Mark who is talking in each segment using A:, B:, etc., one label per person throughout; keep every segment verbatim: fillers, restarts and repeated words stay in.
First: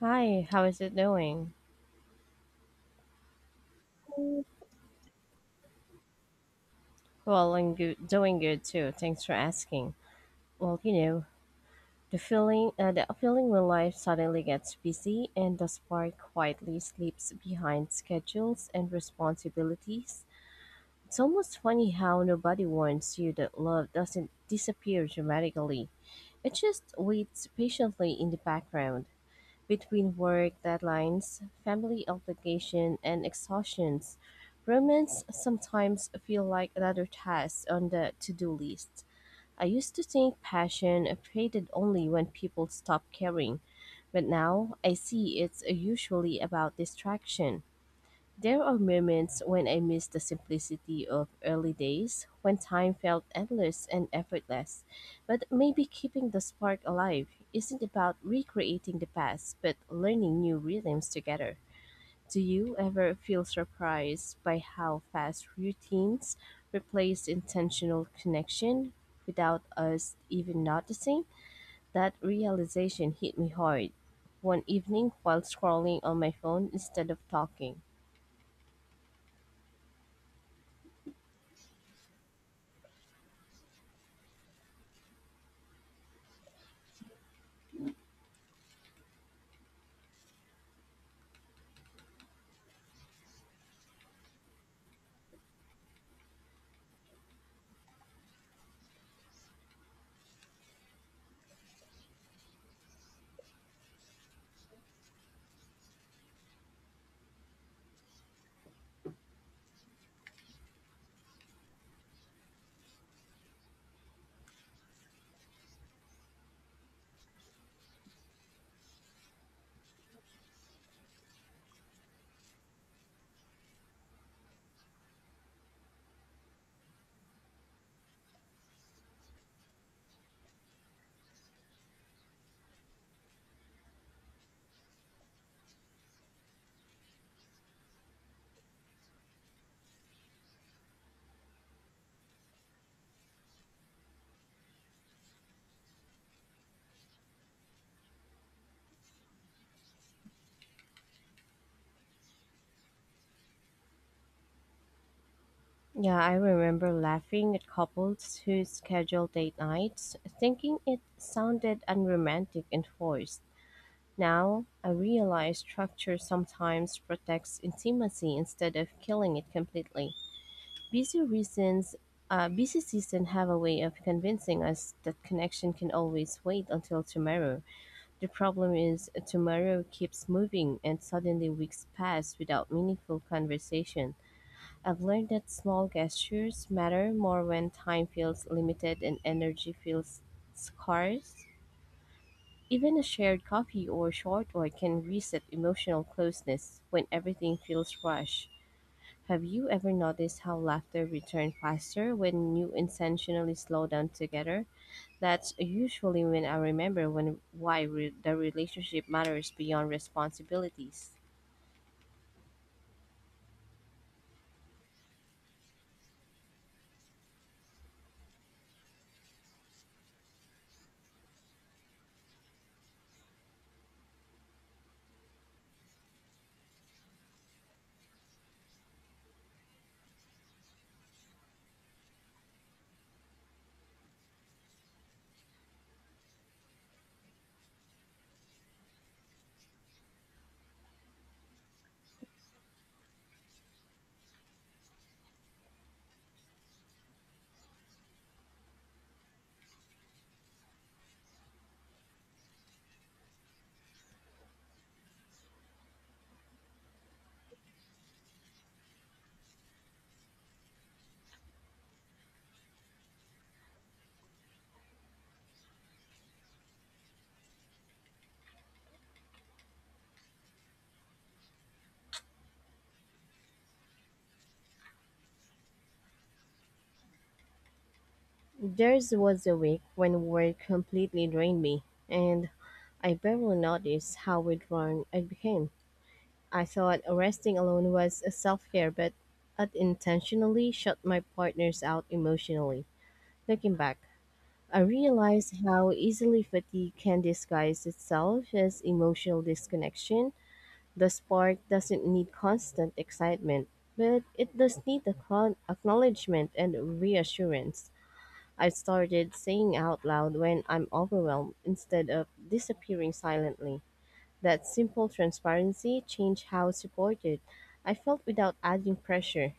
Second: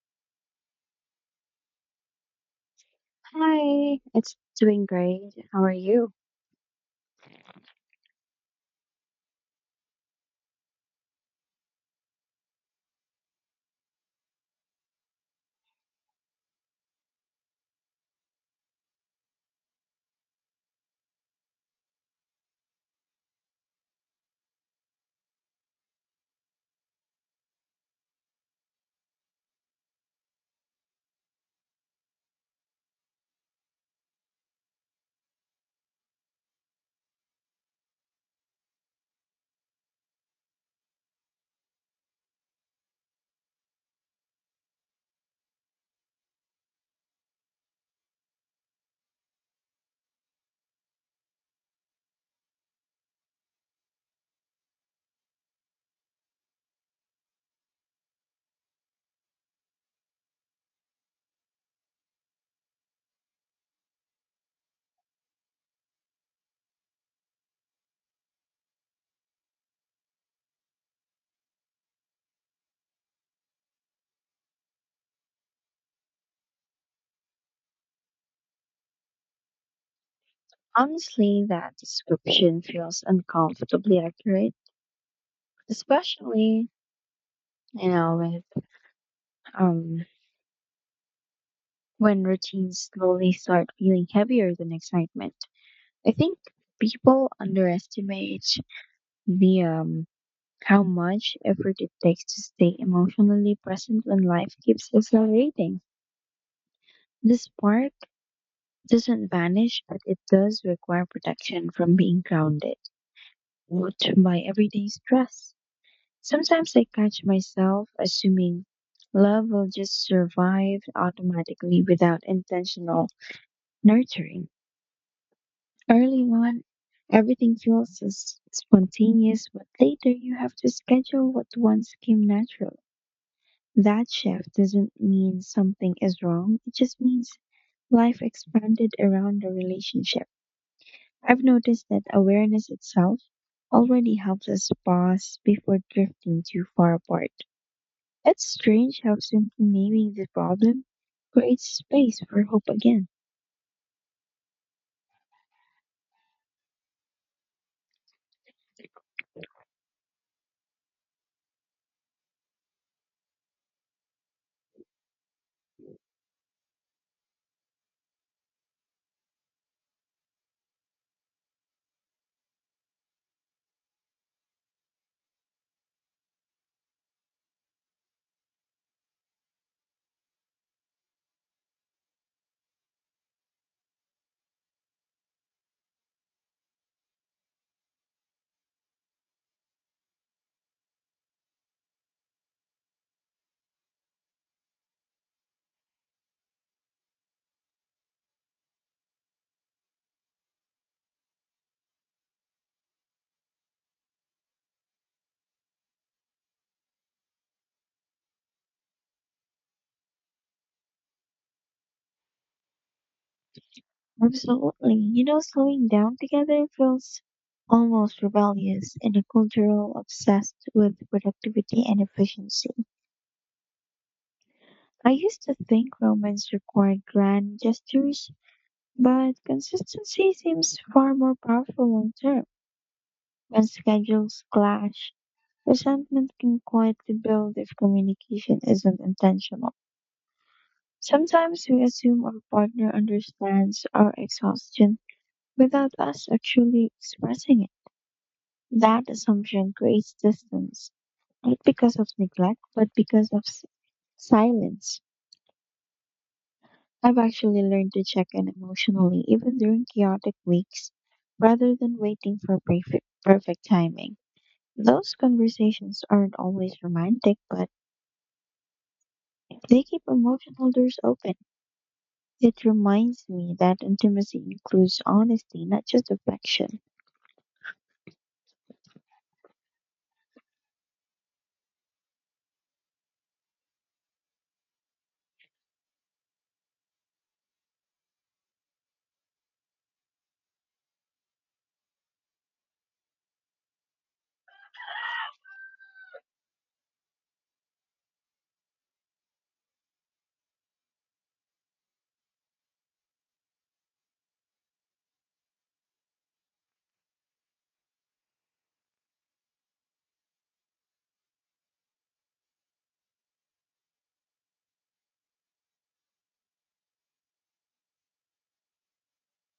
A: Hi, how is it doing?
B: Hi, it's doing great. How are you?
A: Well, I'm good, doing good too. Thanks for asking. Well, you know, the feeling, uh, the feeling when life suddenly gets busy and the spark quietly sleeps behind schedules and responsibilities. It's almost funny how nobody warns you that love doesn't disappear dramatically. It just waits patiently in the background. Between work deadlines, family obligation, and exhaustions, romance sometimes feel like another task on the to-do list. I used to think passion faded only when people stopped caring, but now I see it's usually about distraction. There are moments when I miss the simplicity of early days, when time felt endless and effortless. But maybe keeping the spark alive isn't about recreating the past, but learning new rhythms together. Do you ever feel surprised by how fast routines replace intentional connection without us even noticing? That realization hit me hard one evening while scrolling on my phone instead of talking.
B: Honestly, that description feels uncomfortably accurate, especially, you know, with um when routines slowly start feeling heavier than excitement. I think people underestimate the um how much effort it takes to stay emotionally present when life keeps accelerating. The spark doesn't vanish, but it does require protection from being grounded with my everyday stress. Sometimes I catch myself assuming love will just survive automatically without intentional nurturing. Early on, everything feels so s- spontaneous, but later you have to schedule what once came natural. That shift doesn't mean something is wrong, it just means life expanded around the relationship. I've noticed that awareness itself already helps us pause before drifting too far apart. It's strange how simply naming the problem creates space for hope again.
A: Yeah, I remember laughing at couples who scheduled date nights, thinking it sounded unromantic and forced. Now, I realize structure sometimes protects intimacy instead of killing it completely. Busy reasons, uh, Busy season have a way of convincing us that connection can always wait until tomorrow. The problem is tomorrow keeps moving and suddenly weeks pass without meaningful conversation. I've learned that small gestures matter more when time feels limited and energy feels scarce. Even a shared coffee or short walk can reset emotional closeness when everything feels rushed. Have you ever noticed how laughter returns faster when you intentionally slow down together? That's usually when I remember when why re- the relationship matters beyond responsibilities.
B: Absolutely. You know, slowing down together feels almost rebellious in a cultural obsessed with productivity and efficiency. I used to think romance required grand gestures, but consistency seems far more powerful long term. When schedules clash, resentment can quietly build if communication isn't intentional. Sometimes we assume our partner understands our exhaustion without us actually expressing it. That assumption creates distance, not because of neglect, but because of s- silence. I've actually learned to check in emotionally even during chaotic weeks rather than waiting for perfect, perfect timing. Those conversations aren't always romantic, but they keep emotional doors open. It reminds me that intimacy includes honesty, not just affection.
A: Theirs was a week when work completely drained me, and I barely noticed how withdrawn I became. I thought resting alone was a self care, but I'd intentionally shut my partners out emotionally. Looking back, I realized how easily fatigue can disguise itself as emotional disconnection. The spark doesn't need constant excitement, but it does need acco- acknowledgement and reassurance. I started saying out loud when I'm overwhelmed instead of disappearing silently. That simple transparency changed how supported I felt without adding pressure.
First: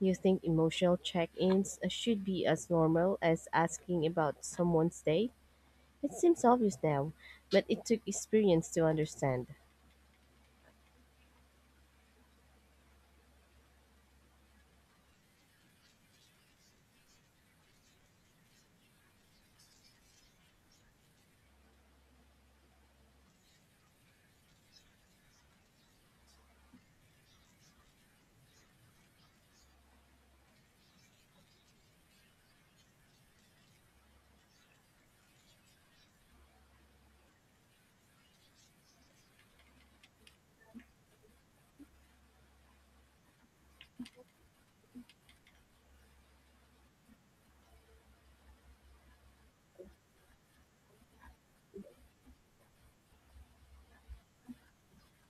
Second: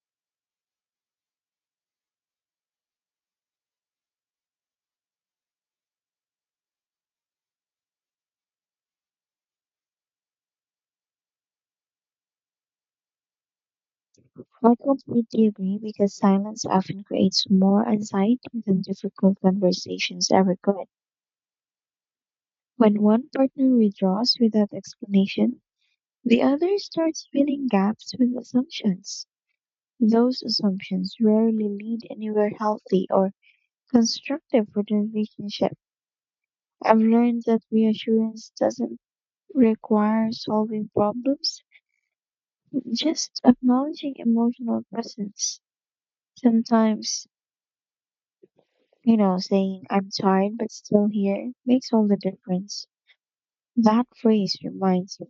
A: You think emotional check ins should be as normal as asking about someone's day? It seems obvious now, but it took experience to understand.
B: I completely agree because silence often creates more anxiety than difficult conversations ever could. When one partner withdraws without explanation, the other starts filling gaps with assumptions. Those assumptions rarely lead anywhere healthy or constructive for the relationship. I've learned that reassurance doesn't require solving problems, just acknowledging emotional presence. Sometimes, you know, saying, "I'm tired but still here" makes all the difference. That phrase reminds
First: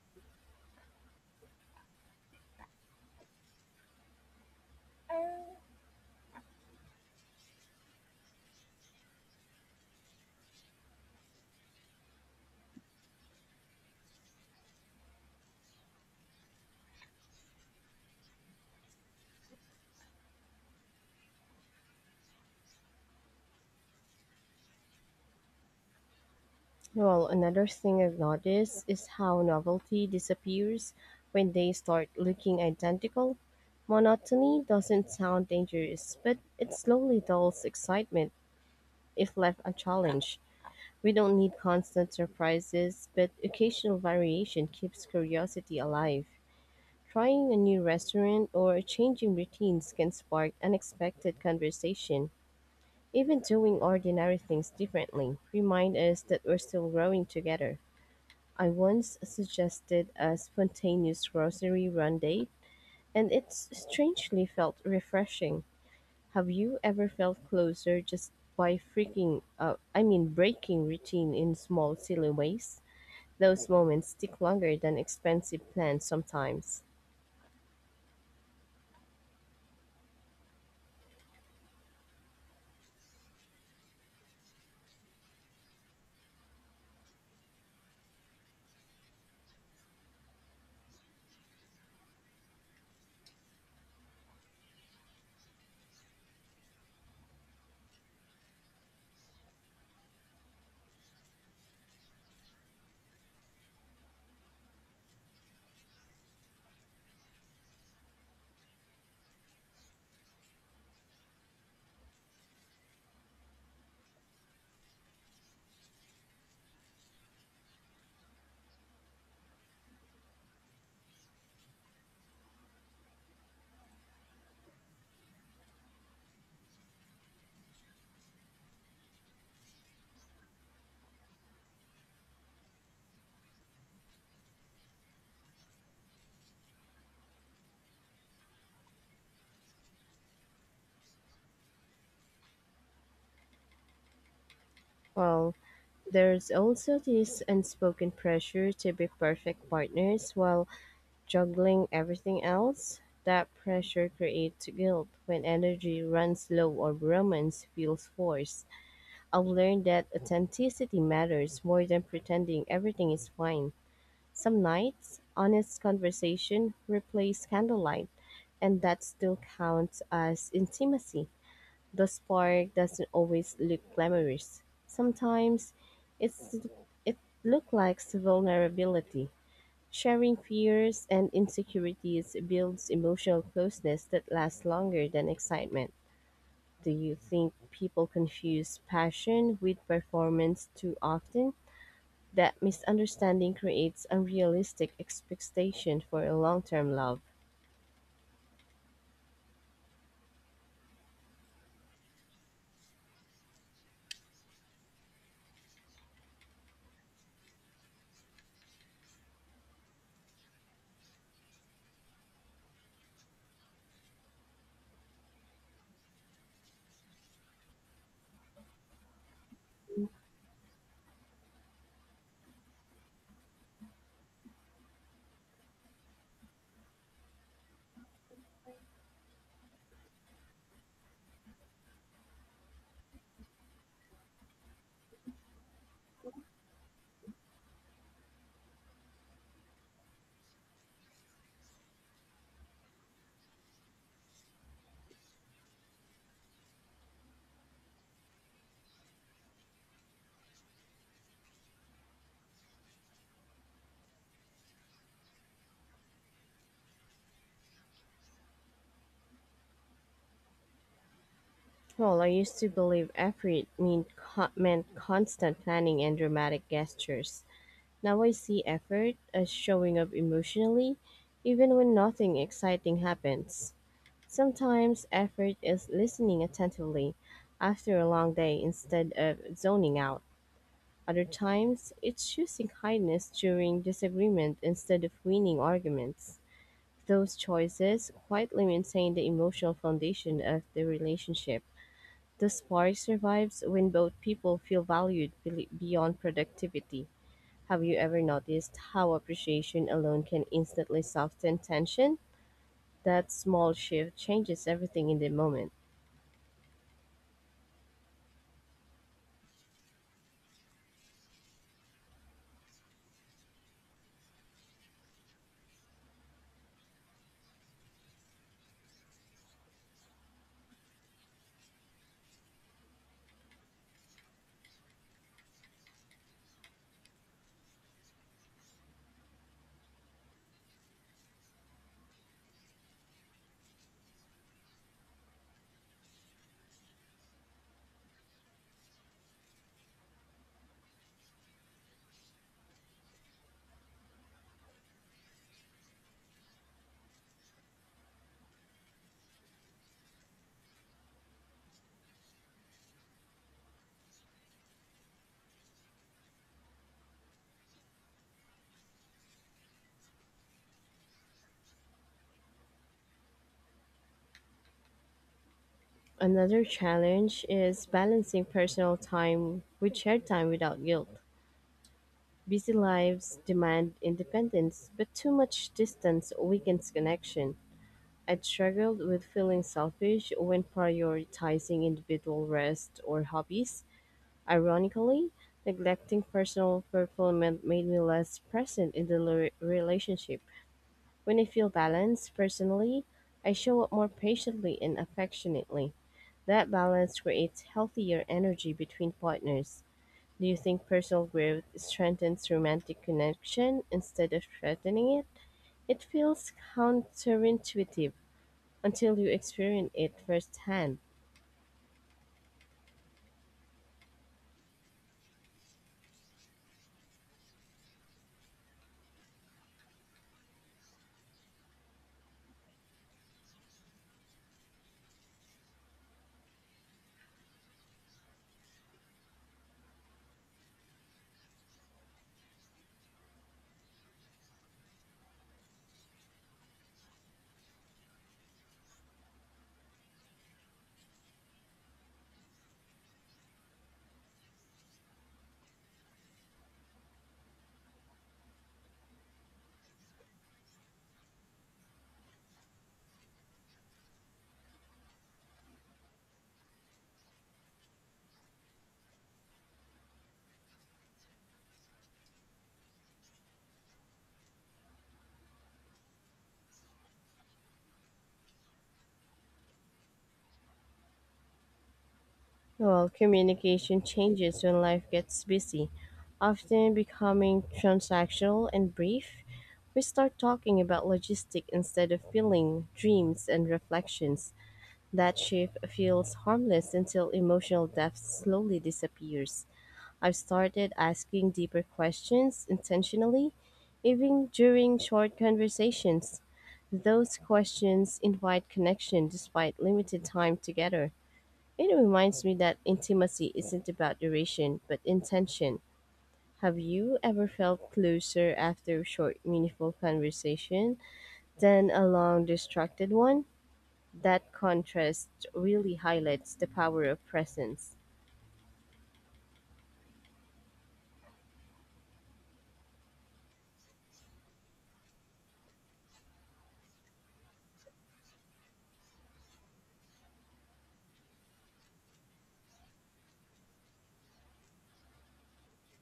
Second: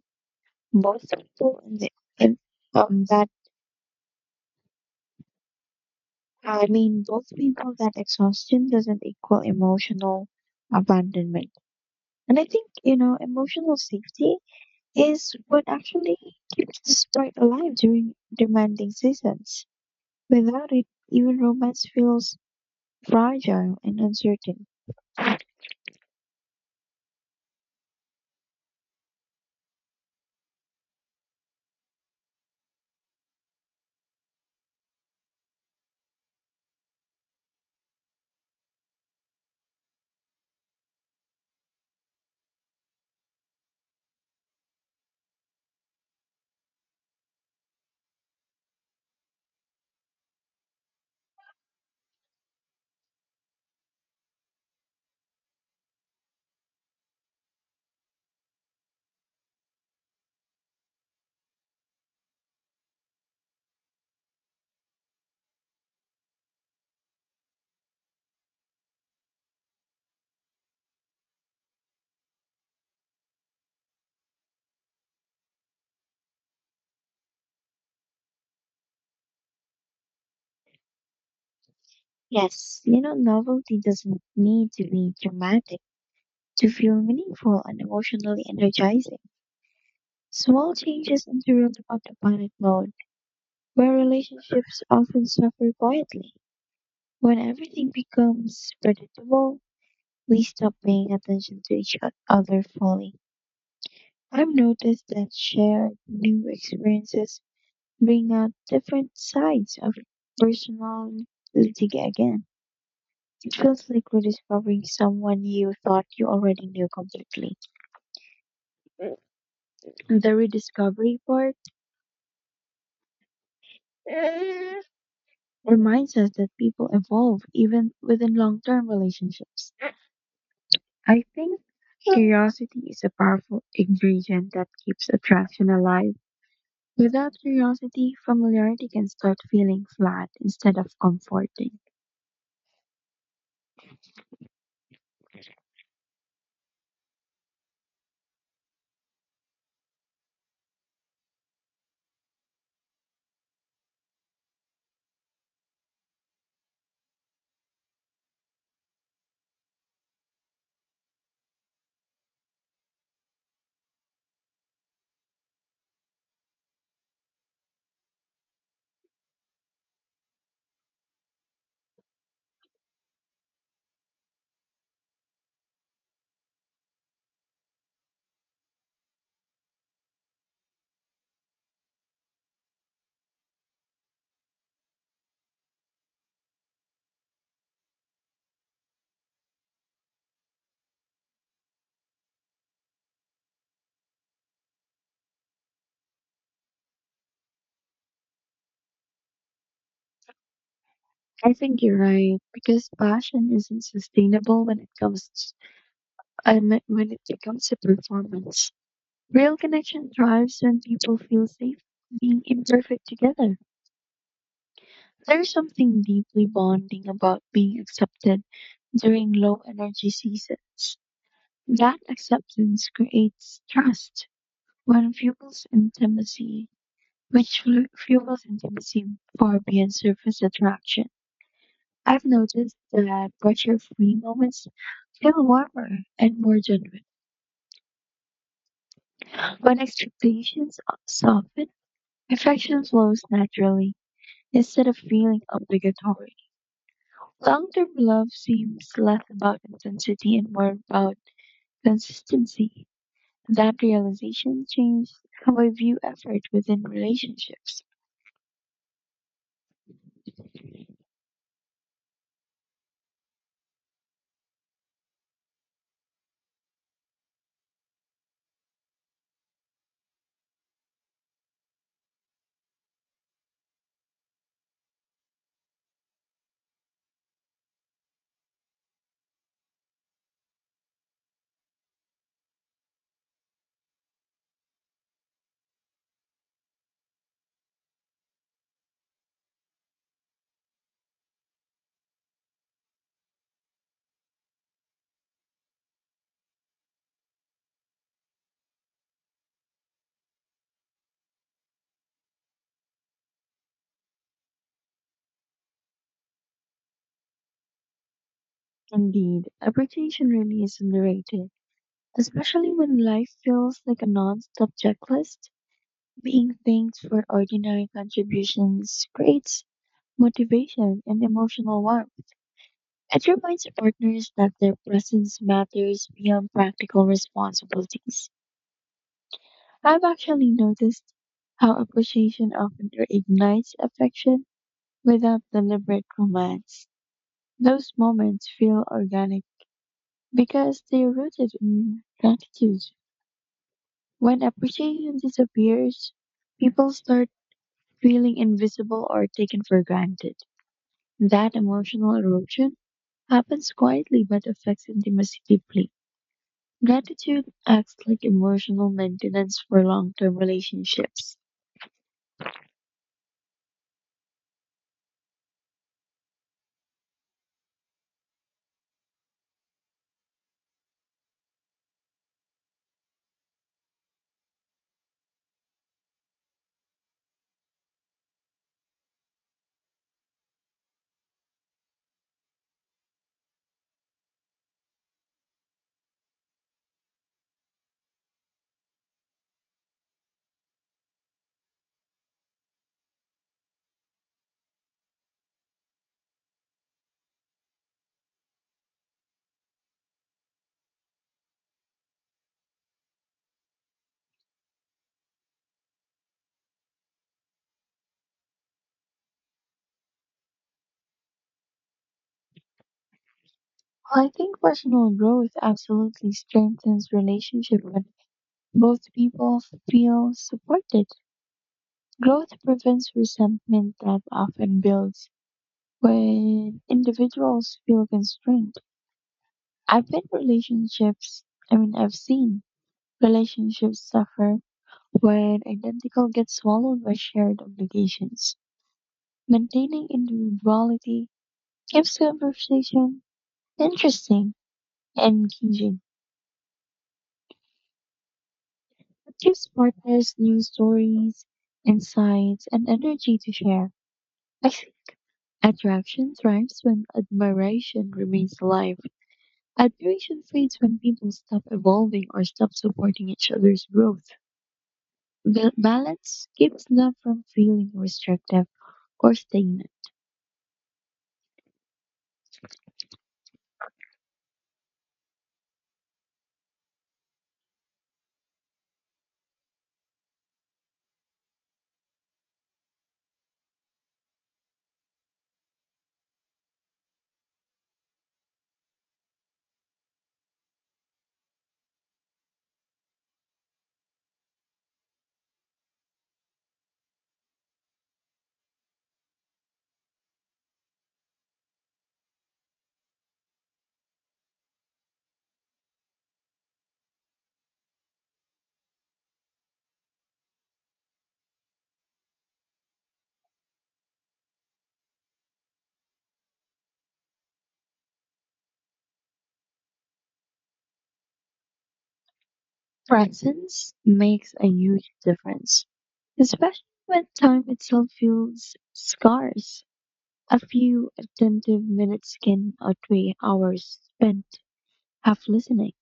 B: both people and the, and, um, that, I mean, both people that exhaustion doesn't equal emotional abandonment. And I think, you know, emotional safety is what actually keeps the spark alive during demanding seasons. Without it, even romance feels fragile and uncertain.
A: Well, another thing I've noticed is how novelty disappears when they start looking identical. Monotony doesn't sound dangerous, but it slowly dulls excitement if left unchallenged. We don't need constant surprises, but occasional variation keeps curiosity alive. Trying a new restaurant or changing routines can spark unexpected conversation. Even doing ordinary things differently remind us that we're still growing together. I once suggested a spontaneous grocery run date, and it strangely felt refreshing. Have you ever felt closer just by freaking, uh, I mean, breaking routine in small, silly ways? Those moments stick longer than expensive plans sometimes.
B: Yes, you know, novelty doesn't need to be dramatic to feel meaningful and emotionally energizing. Small changes interrupt autopilot mode, where relationships often suffer quietly. When everything becomes predictable, we stop paying attention to each o- other fully. I've noticed that shared new experiences bring out different sides of personality again. It feels like rediscovering someone you thought you already knew completely. The rediscovery part reminds us that people evolve even within long term relationships. I think curiosity is a powerful ingredient that keeps attraction alive. Without curiosity, familiarity can start feeling flat instead of comforting.
A: Well, there's also this unspoken pressure to be perfect partners while juggling everything else. That pressure creates guilt when energy runs low or romance feels forced. I've learned that authenticity matters more than pretending everything is fine. Some nights, honest conversation replaces candlelight, and that still counts as intimacy. The spark doesn't always look glamorous. Sometimes it's it looks like vulnerability. Sharing fears and insecurities builds emotional closeness that lasts longer than excitement. Do you think people confuse passion with performance too often? That misunderstanding creates unrealistic expectations for a long-term love.
B: I think you're right because passion isn't sustainable when it comes to, I mean, when it becomes a performance. Real connection thrives when people feel safe being imperfect together. There's something deeply bonding about being accepted during low energy seasons. That acceptance creates trust when fuels intimacy, which flu- fuels intimacy far beyond surface attraction. I've noticed that pressure free moments feel warmer and more genuine. When expectations soften, affection flows naturally instead of feeling obligatory. Long term love seems less about intensity and more about consistency. That realization changed how I view effort within relationships.
A: Well, I used to believe effort meant, co- meant constant planning and dramatic gestures. Now I see effort as showing up emotionally, even when nothing exciting happens. Sometimes effort is listening attentively after a long day instead of zoning out. Other times, it's choosing kindness during disagreement instead of winning arguments. Those choices quietly maintain the emotional foundation of the relationship. The spark survives when both people feel valued be- beyond productivity. Have you ever noticed how appreciation alone can instantly soften tension? That small shift changes everything in the moment.
B: Indeed, appreciation really is underrated, especially when life feels like a non stop checklist. Being thanked for ordinary contributions creates motivation and emotional warmth. It reminds partners that their presence matters beyond practical responsibilities. I've actually noticed how appreciation often reignites affection without deliberate romance. Those moments feel organic because they're rooted in gratitude. When appreciation disappears, people start feeling invisible or taken for granted. That emotional erosion happens quietly but affects intimacy deeply. Gratitude acts like emotional maintenance for long term relationships.
A: Another challenge is balancing personal time with shared time without guilt. Busy lives demand independence, but too much distance weakens connection. I struggled with feeling selfish when prioritizing individual rest or hobbies. Ironically, neglecting personal fulfillment made me less present in the le- relationship. When I feel balanced personally, I show up more patiently and affectionately. That balance creates healthier energy between partners. Do you think personal growth strengthens romantic connection instead of threatening it? It feels counterintuitive until you experience it firsthand.
B: I think personal growth absolutely strengthens relationship when both people feel supported. Growth prevents resentment that often builds when individuals feel constrained. I've been relationships, I mean, I've seen relationships suffer when identical gets swallowed by shared obligations. Maintaining individuality keeps conversation interesting and engaging. It gives partners new stories, insights, and energy to share. I think attraction thrives when admiration remains alive. Admiration fades when people stop evolving or stop supporting each other's growth. Ba- balance keeps love from feeling restrictive or stagnant.
A: Well, communication changes when life gets busy, often becoming transactional and brief. We start talking about logistics instead of feeling, dreams, and reflections. That shift feels harmless until emotional depth slowly disappears. I've started asking deeper questions intentionally, even during short conversations. Those questions invite connection despite limited time together. It reminds me that intimacy isn't about duration, but intention. Have you ever felt closer after a short, meaningful conversation than a long, distracted one? That contrast really highlights the power of presence.
B: Presence makes a huge difference, especially when time itself feels scarce. A few attentive minutes can outweigh hours spent half listening.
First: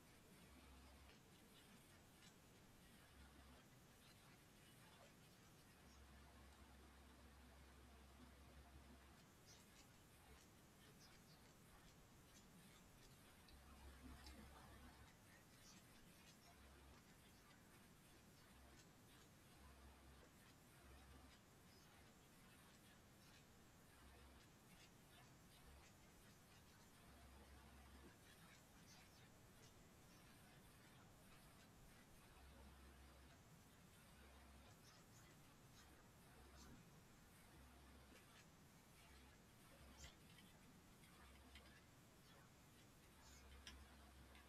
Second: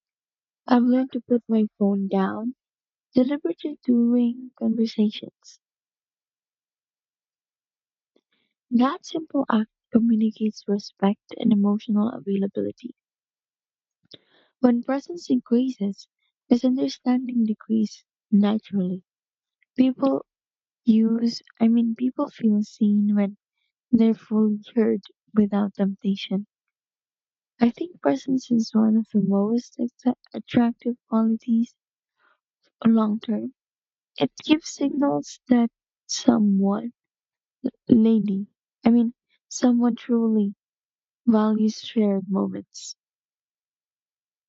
B: I've learned to put my phone down deliberately during conversations. That simple act communicates respect and emotional availability. When presence increases, misunderstanding decreases naturally. People use, I mean, people feel seen when they're fully heard without temptation. I think presence is one of the most attra- attractive qualities long term. It gives signals that someone lady. I mean, someone truly values shared moments.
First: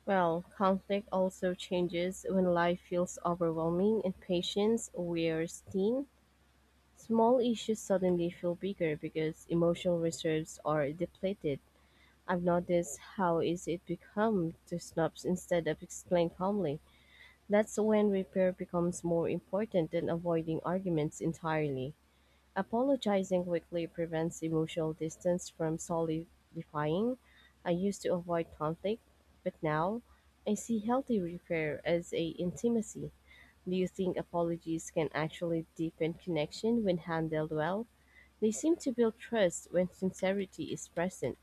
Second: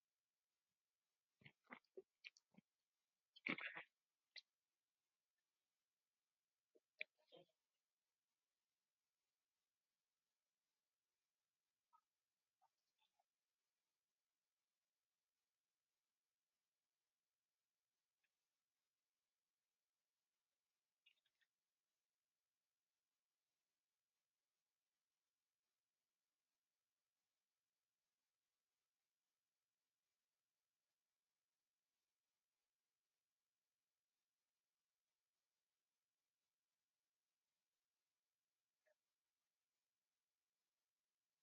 A: Well, conflict also changes when life feels overwhelming and patience wears thin. Small issues suddenly feel bigger because emotional reserves are depleted. I've noticed how easy it becomes to snobs instead of explain calmly. That's when repair becomes more important than avoiding arguments entirely. Apologizing quickly prevents emotional distance from solidifying. I used to avoid conflict, but now I see healthy repair as a intimacy. Do you think apologies can actually deepen connection when handled well? They seem to build trust when sincerity is present.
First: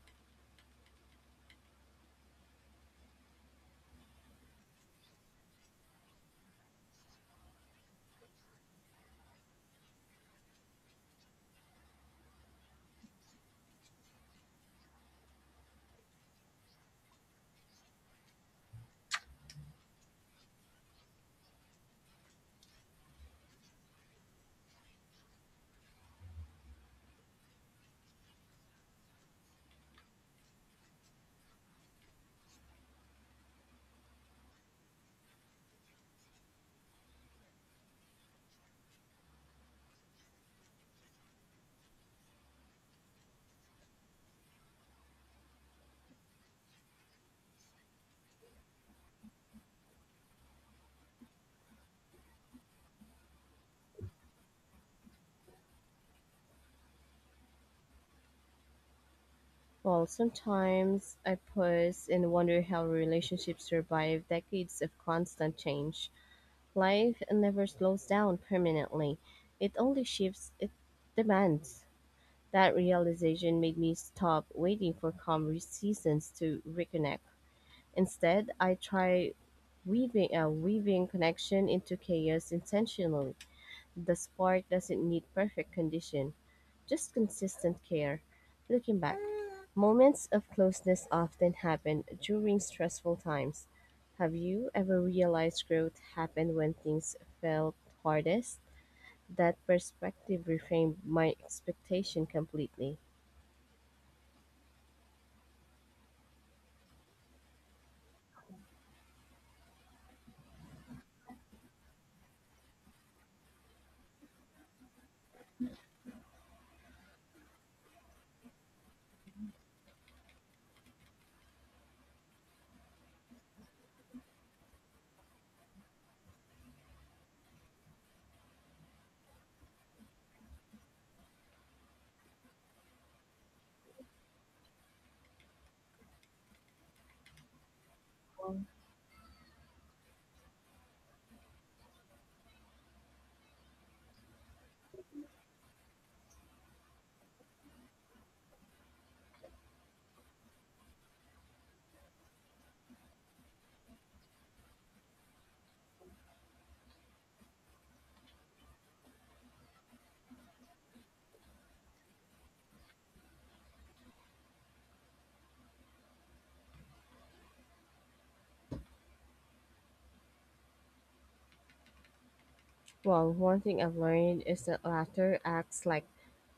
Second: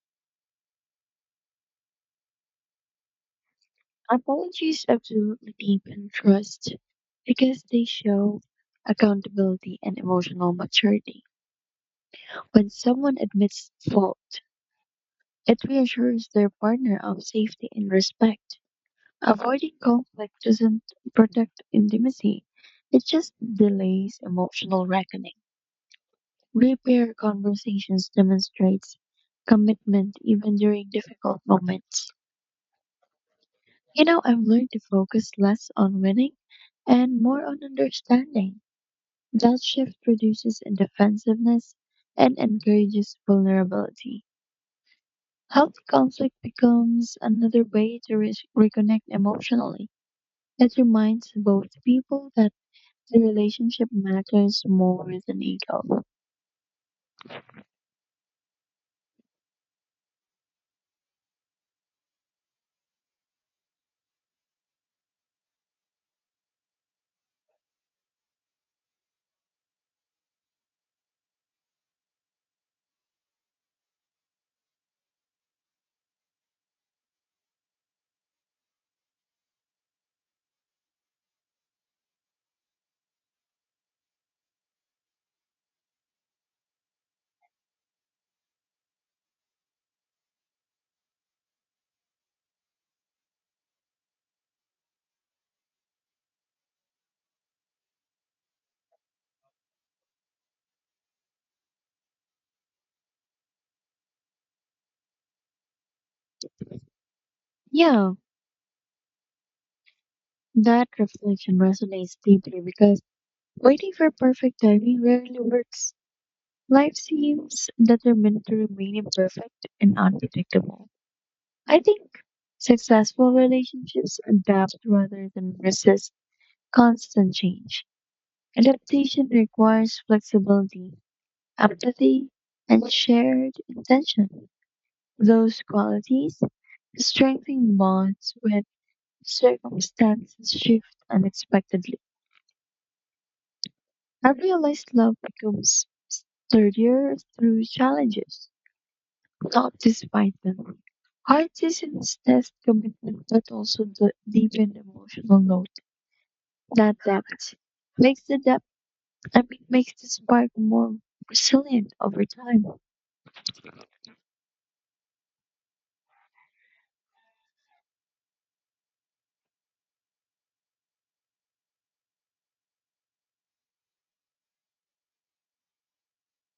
B: Apologies absolutely deepen trust because they show accountability and emotional maturity. When someone admits fault, it reassures their partner of safety and respect. Avoiding conflict doesn't protect intimacy, it just delays emotional reckoning. Repair conversations demonstrates commitment even during difficult moments. You know, I've learned to focus less on winning and more on understanding. That shift reduces defensiveness and encourages vulnerability. Healthy conflict becomes another way to re- reconnect emotionally. It reminds both people that the relationship matters more than ego.
A: Well, sometimes I pause and wonder how relationships survive decades of constant change. Life never slows down permanently, it only shifts its demands. That realization made me stop waiting for calm re- seasons to reconnect. Instead, I try weaving uh, weaving connection into chaos intentionally. The spark doesn't need perfect condition. Just consistent care. Looking back, moments of closeness often happen during stressful times. Have you ever realized growth happened when things felt hardest? That perspective reframed my expectation completely.
B: Yeah, that reflection resonates deeply because waiting for perfect timing rarely works. Life seems determined to remain imperfect and unpredictable. I think successful relationships adapt rather than resist constant change. Adaptation requires flexibility, empathy, and shared intention. Those qualities strengthen bonds when circumstances shift unexpectedly. I realized love becomes sturdier through challenges, not despite them. Hard seasons test commitment, but also the deepened emotional note. That depth makes the depth, I mean, makes the spark more resilient over time.
A: Well, one thing I've learned is that laughter acts like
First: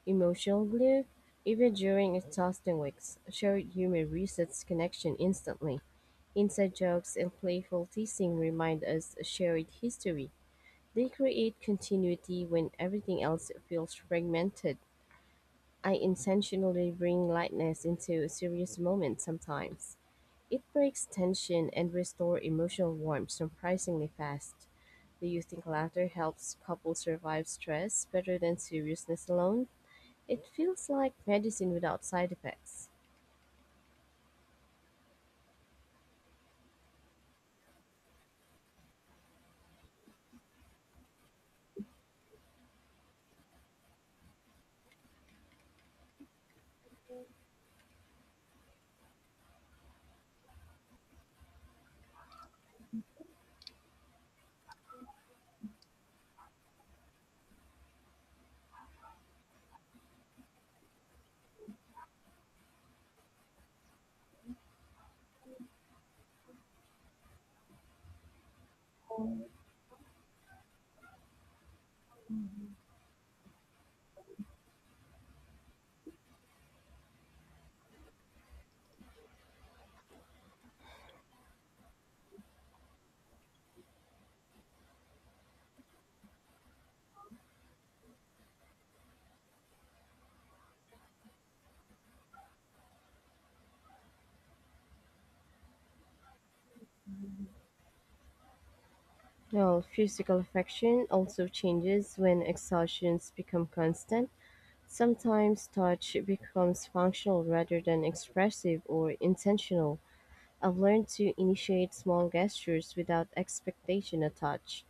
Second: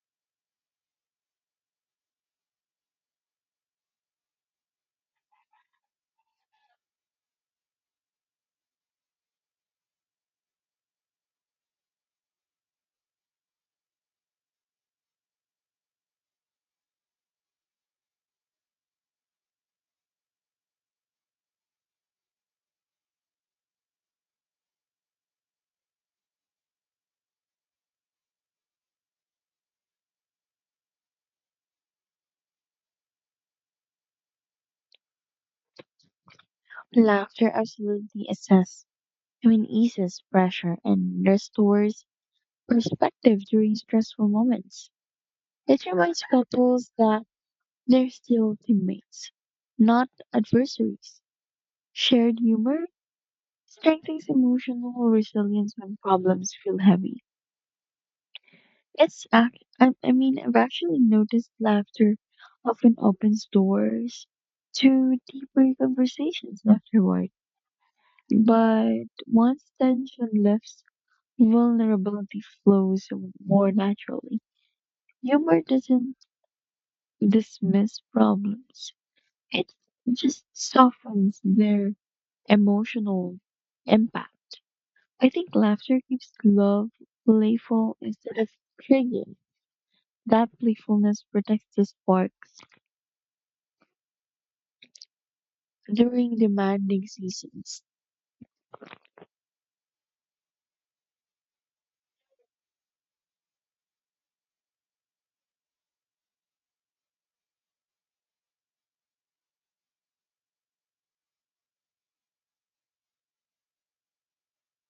A: emotional glue. Even during exhausting weeks, shared humor resets connection instantly. Inside jokes and playful teasing remind us shared history. They create continuity when everything else feels fragmented. I intentionally bring lightness into serious moments sometimes. It breaks tension and restores emotional warmth surprisingly fast. Do you think laughter helps couples survive stress better than seriousness alone? It feels like medicine without side effects.
B: Laughter absolutely assess, I mean, eases pressure and restores perspective during stressful moments. It reminds couples that they're still teammates, not adversaries. Shared humor strengthens emotional resilience when problems feel heavy. It's act I, I mean I've actually noticed laughter often opens doors to deeper conversations afterward. But once tension lifts, vulnerability flows more naturally. Humor doesn't dismiss problems. It just softens their emotional impact. I think laughter keeps love playful instead of triggering. That playfulness protects the spark during demanding seasons.
A: Well, physical affection also changes when exhaustions become constant. Sometimes touch becomes functional rather than expressive or intentional. I've learned to initiate small gestures without expectation of touch:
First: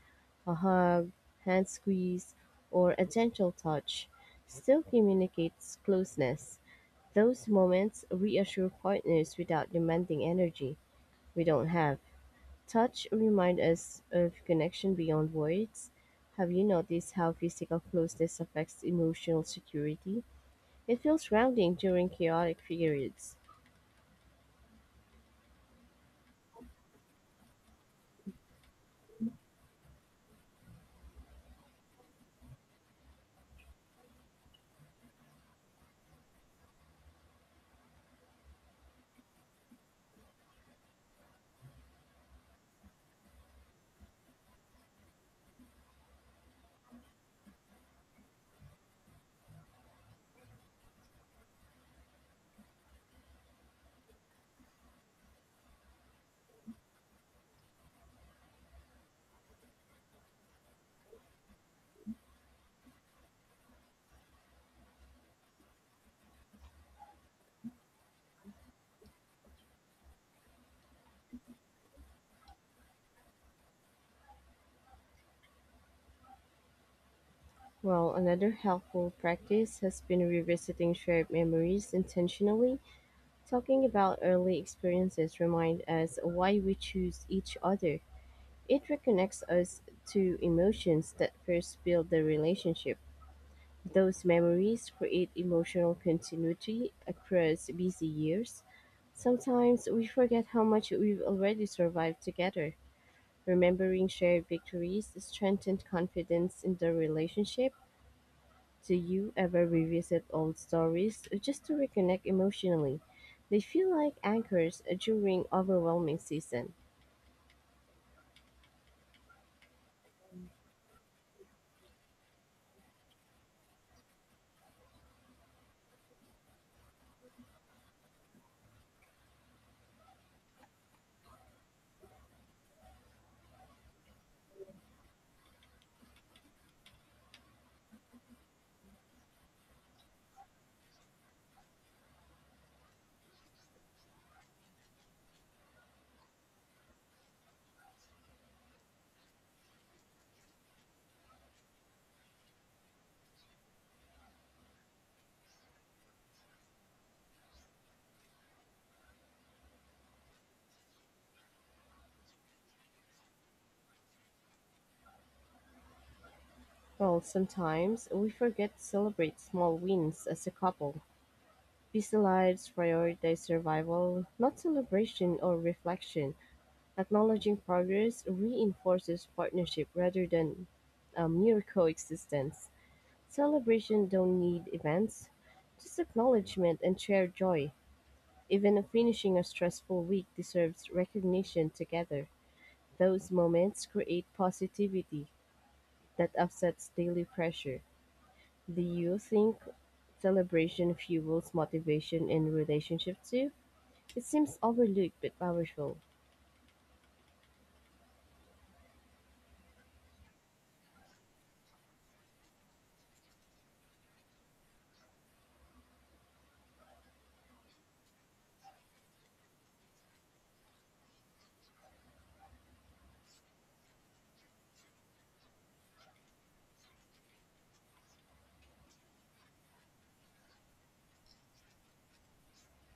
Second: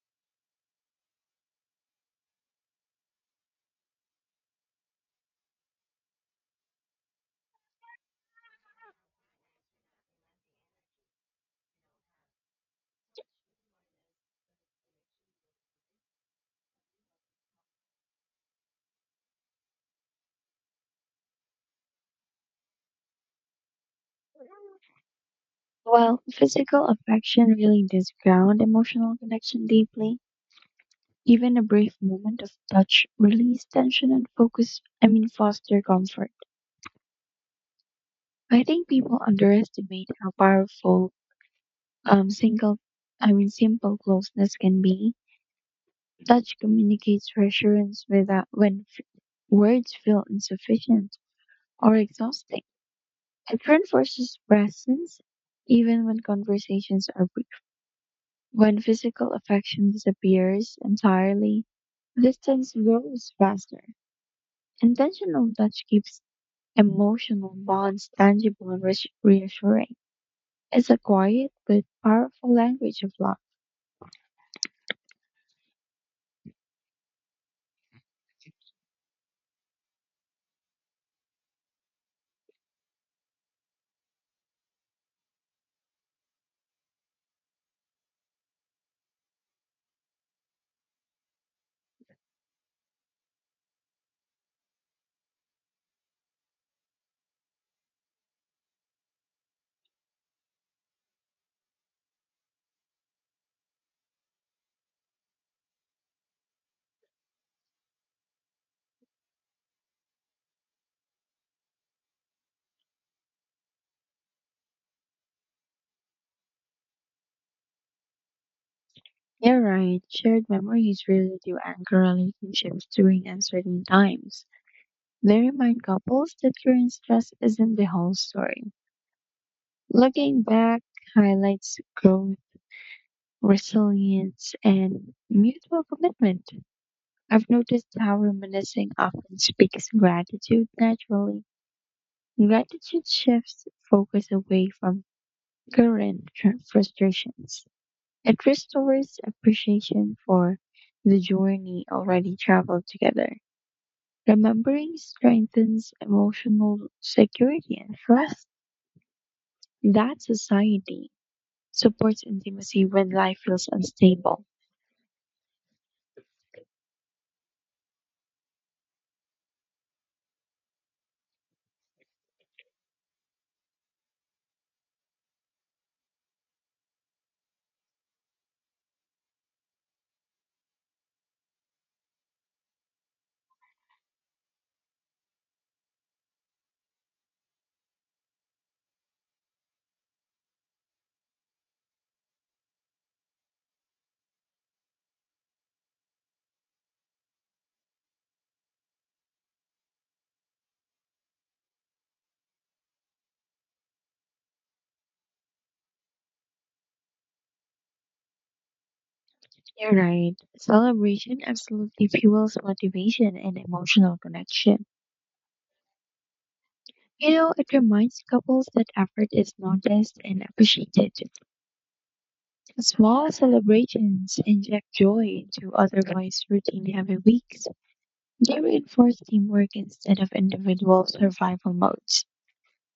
A: a hug, hand squeeze, or a gentle touch still communicates closeness. Those moments reassure partners without demanding energy we don't have. Touch reminds us of connection beyond words. Have you noticed how physical closeness affects emotional security? It feels grounding during chaotic periods.
B: While physical affection really does ground emotional connection deeply, even a brief moment of touch release tension and focus, I mean, foster comfort. I think people underestimate how powerful um, single, I mean, simple closeness can be. Touch communicates reassurance without when f- words feel insufficient or exhausting. It reinforces presence even when conversations are brief. When physical affection disappears entirely, distance grows faster. Intentional touch keeps emotional bonds tangible and reassu- reassuring. It's a quiet but powerful language of love.
A: Well, another helpful practice has been revisiting shared memories intentionally. Talking about early experiences remind us why we choose each other. It reconnects us to emotions that first build the relationship. Those memories create emotional continuity across busy years. Sometimes we forget how much we've already survived together. Remembering shared victories strengthened confidence in the relationship. Do you ever revisit old stories just to reconnect emotionally? They feel like anchors during overwhelming season.
B: You're right, shared memories really do anchor relationships during uncertain times. They remind couples that current stress isn't the whole story. Looking back highlights growth, resilience, and mutual commitment. I've noticed how reminiscing often speaks gratitude naturally. Gratitude shifts focus away from current tr- frustrations. It restores appreciation for the journey already traveled together. Remembering strengthens emotional security and trust. That society supports intimacy when life feels unstable.
A: Well, sometimes we forget to celebrate small wins as a couple. Busy lives prioritize survival, not celebration or reflection. Acknowledging progress reinforces partnership rather than a mere coexistence. Celebration don't need events, just acknowledgement and shared joy. Even a finishing a stressful week deserves recognition together. Those moments create positivity that offsets daily pressure. Do you think celebration fuels motivation in relationship too? It seems overlooked but powerful.
B: You're right. Celebration absolutely fuels motivation and emotional connection. You know, it reminds couples that effort is noticed and appreciated. Small celebrations inject joy into otherwise routine heavy weeks. They reinforce teamwork instead of individual survival modes.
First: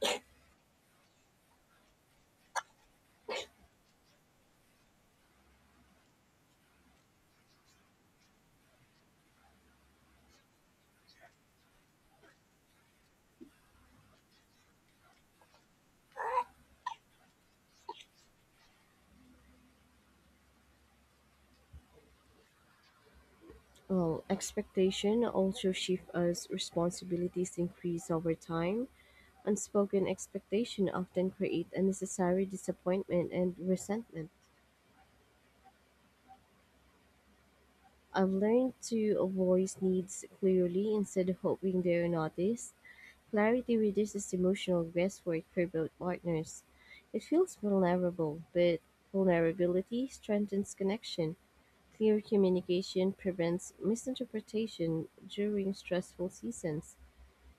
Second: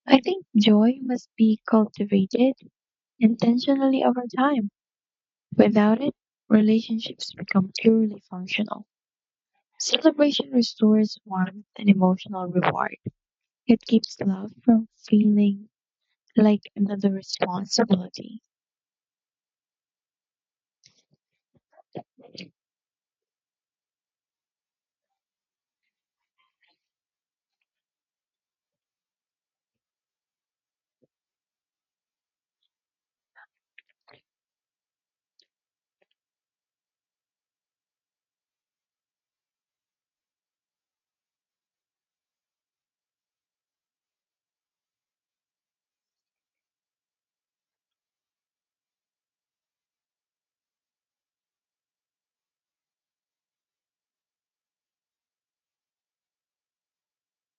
B: I think joy must be cultivated intentionally over time. Without it, relationships become purely functional. Celebration restores warmth and emotional reward. It keeps love from feeling like another responsibility.
A: Well, expectation also shift as responsibilities increase over time. Unspoken expectation often create unnecessary disappointment and resentment. I've learned to voice needs clearly instead of hoping they're noticed. Clarity reduces emotional guesswork for both partners. It feels vulnerable, but vulnerability strengthens connection. Clear communication prevents misinterpretation during stressful seasons.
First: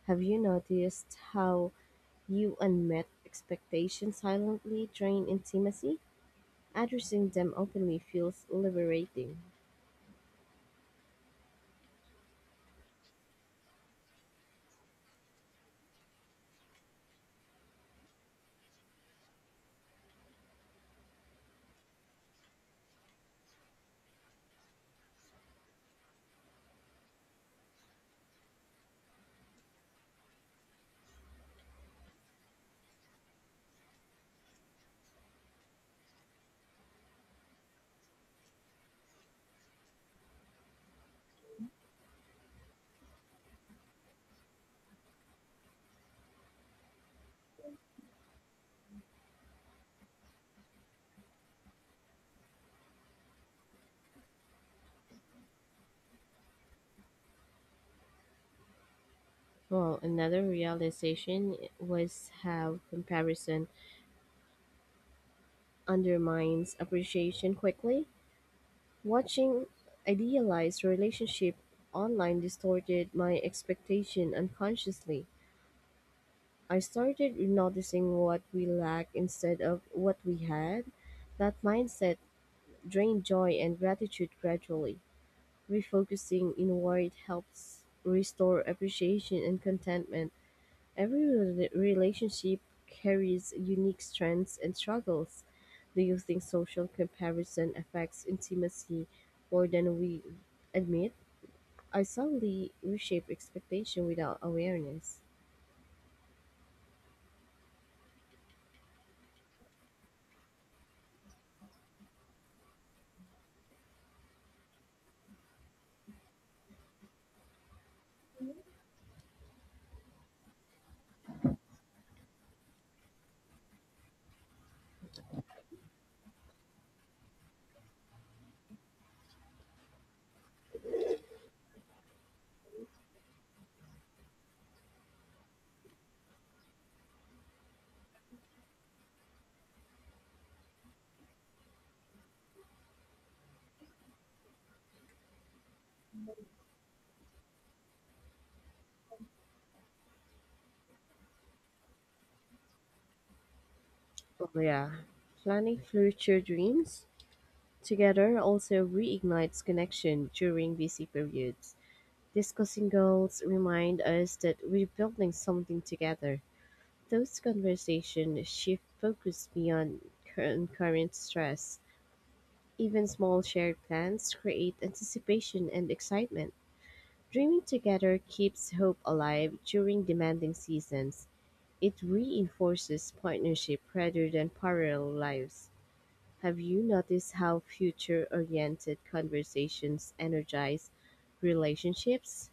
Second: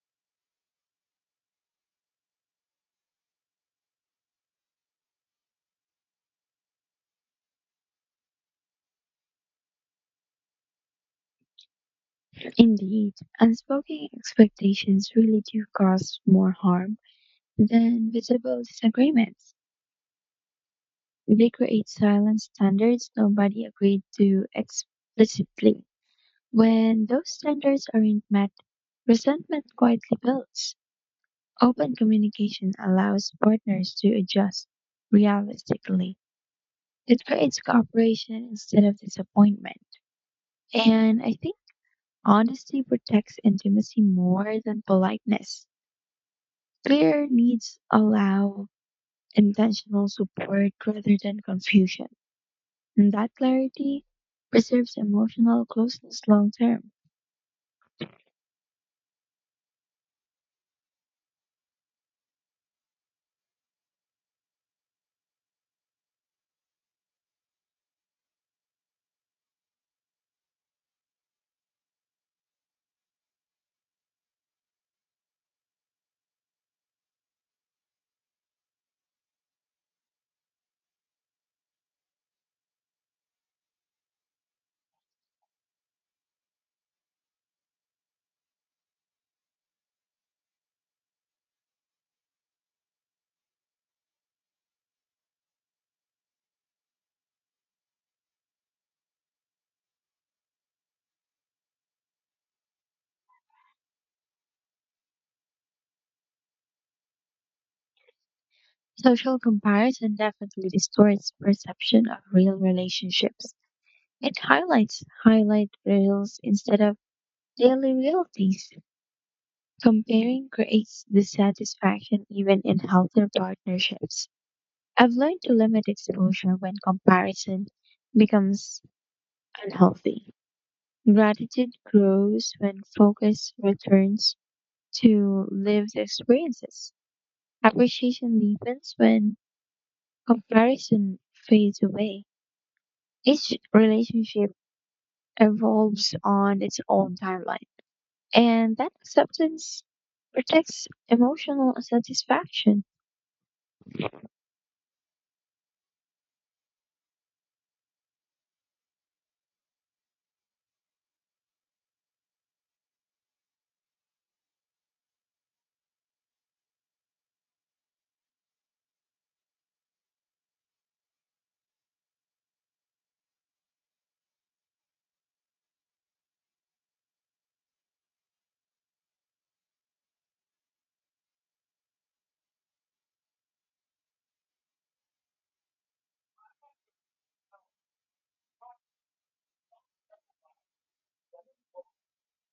A: Have you noticed how you unmet expectations silently drain intimacy? Addressing them openly feels liberating.
B: Indeed, unspoken expectations really do cause more harm than visible disagreements. They create silent standards nobody agreed to explicitly. When those standards aren't met, resentment quietly builds. Open communication allows partners to adjust realistically. It creates cooperation instead of disappointment. And I think honesty protects intimacy more than politeness. Clear needs allow intentional support rather than confusion. And that clarity preserves emotional closeness long term.
A: Well, another realization was how comparison undermines appreciation quickly. Watching idealized relationship online distorted my expectation unconsciously. I started noticing what we lack instead of what we had. That mindset drained joy and gratitude gradually. Refocusing inward helps restore appreciation and contentment. Every rela- relationship carries unique strengths and struggles. Do you think social comparison affects intimacy more than we admit? I subtly reshape expectation without awareness.
B: Social comparison definitely distorts perception of real relationships. It highlights highlight reels instead of daily realities. Comparing creates dissatisfaction even in healthier partnerships. I've learned to limit exposure when comparison becomes unhealthy. Gratitude grows when focus returns to lived experiences. Appreciation deepens when comparison fades away. Each relationship evolves on its own timeline. And that acceptance protects emotional satisfaction.
A: Oh yeah. Planning future dreams together also reignites connection during busy periods. Discussing goals remind us that we're building something together. Those conversations shift focus beyond cur- current stress. Even small shared plans create anticipation and excitement. Dreaming together keeps hope alive during demanding seasons. It reinforces partnership rather than parallel lives. Have you noticed how future oriented conversations energize relationships?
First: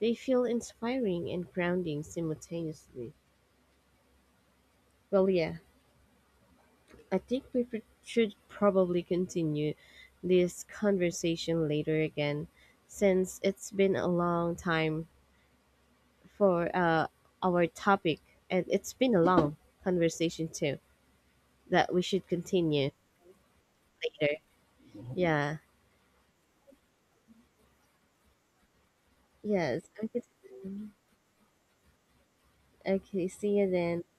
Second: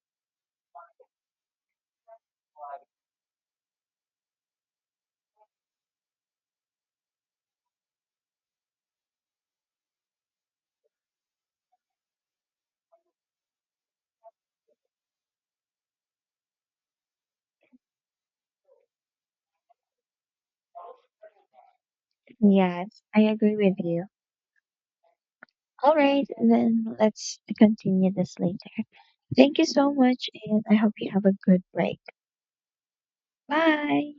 A: They feel inspiring and grounding simultaneously. Well, yeah. I think we pr- should probably continue this conversation later again, since it's been a long time for uh, our topic, and it's been a long conversation too that we should continue
B: Yes, I agree with you.
A: later. Yeah.
B: All right, then let's continue this later. Thank you
A: Yes.
B: so
A: Okay.
B: much, and I hope you have a good break.
A: Okay. See you then.
B: Bye.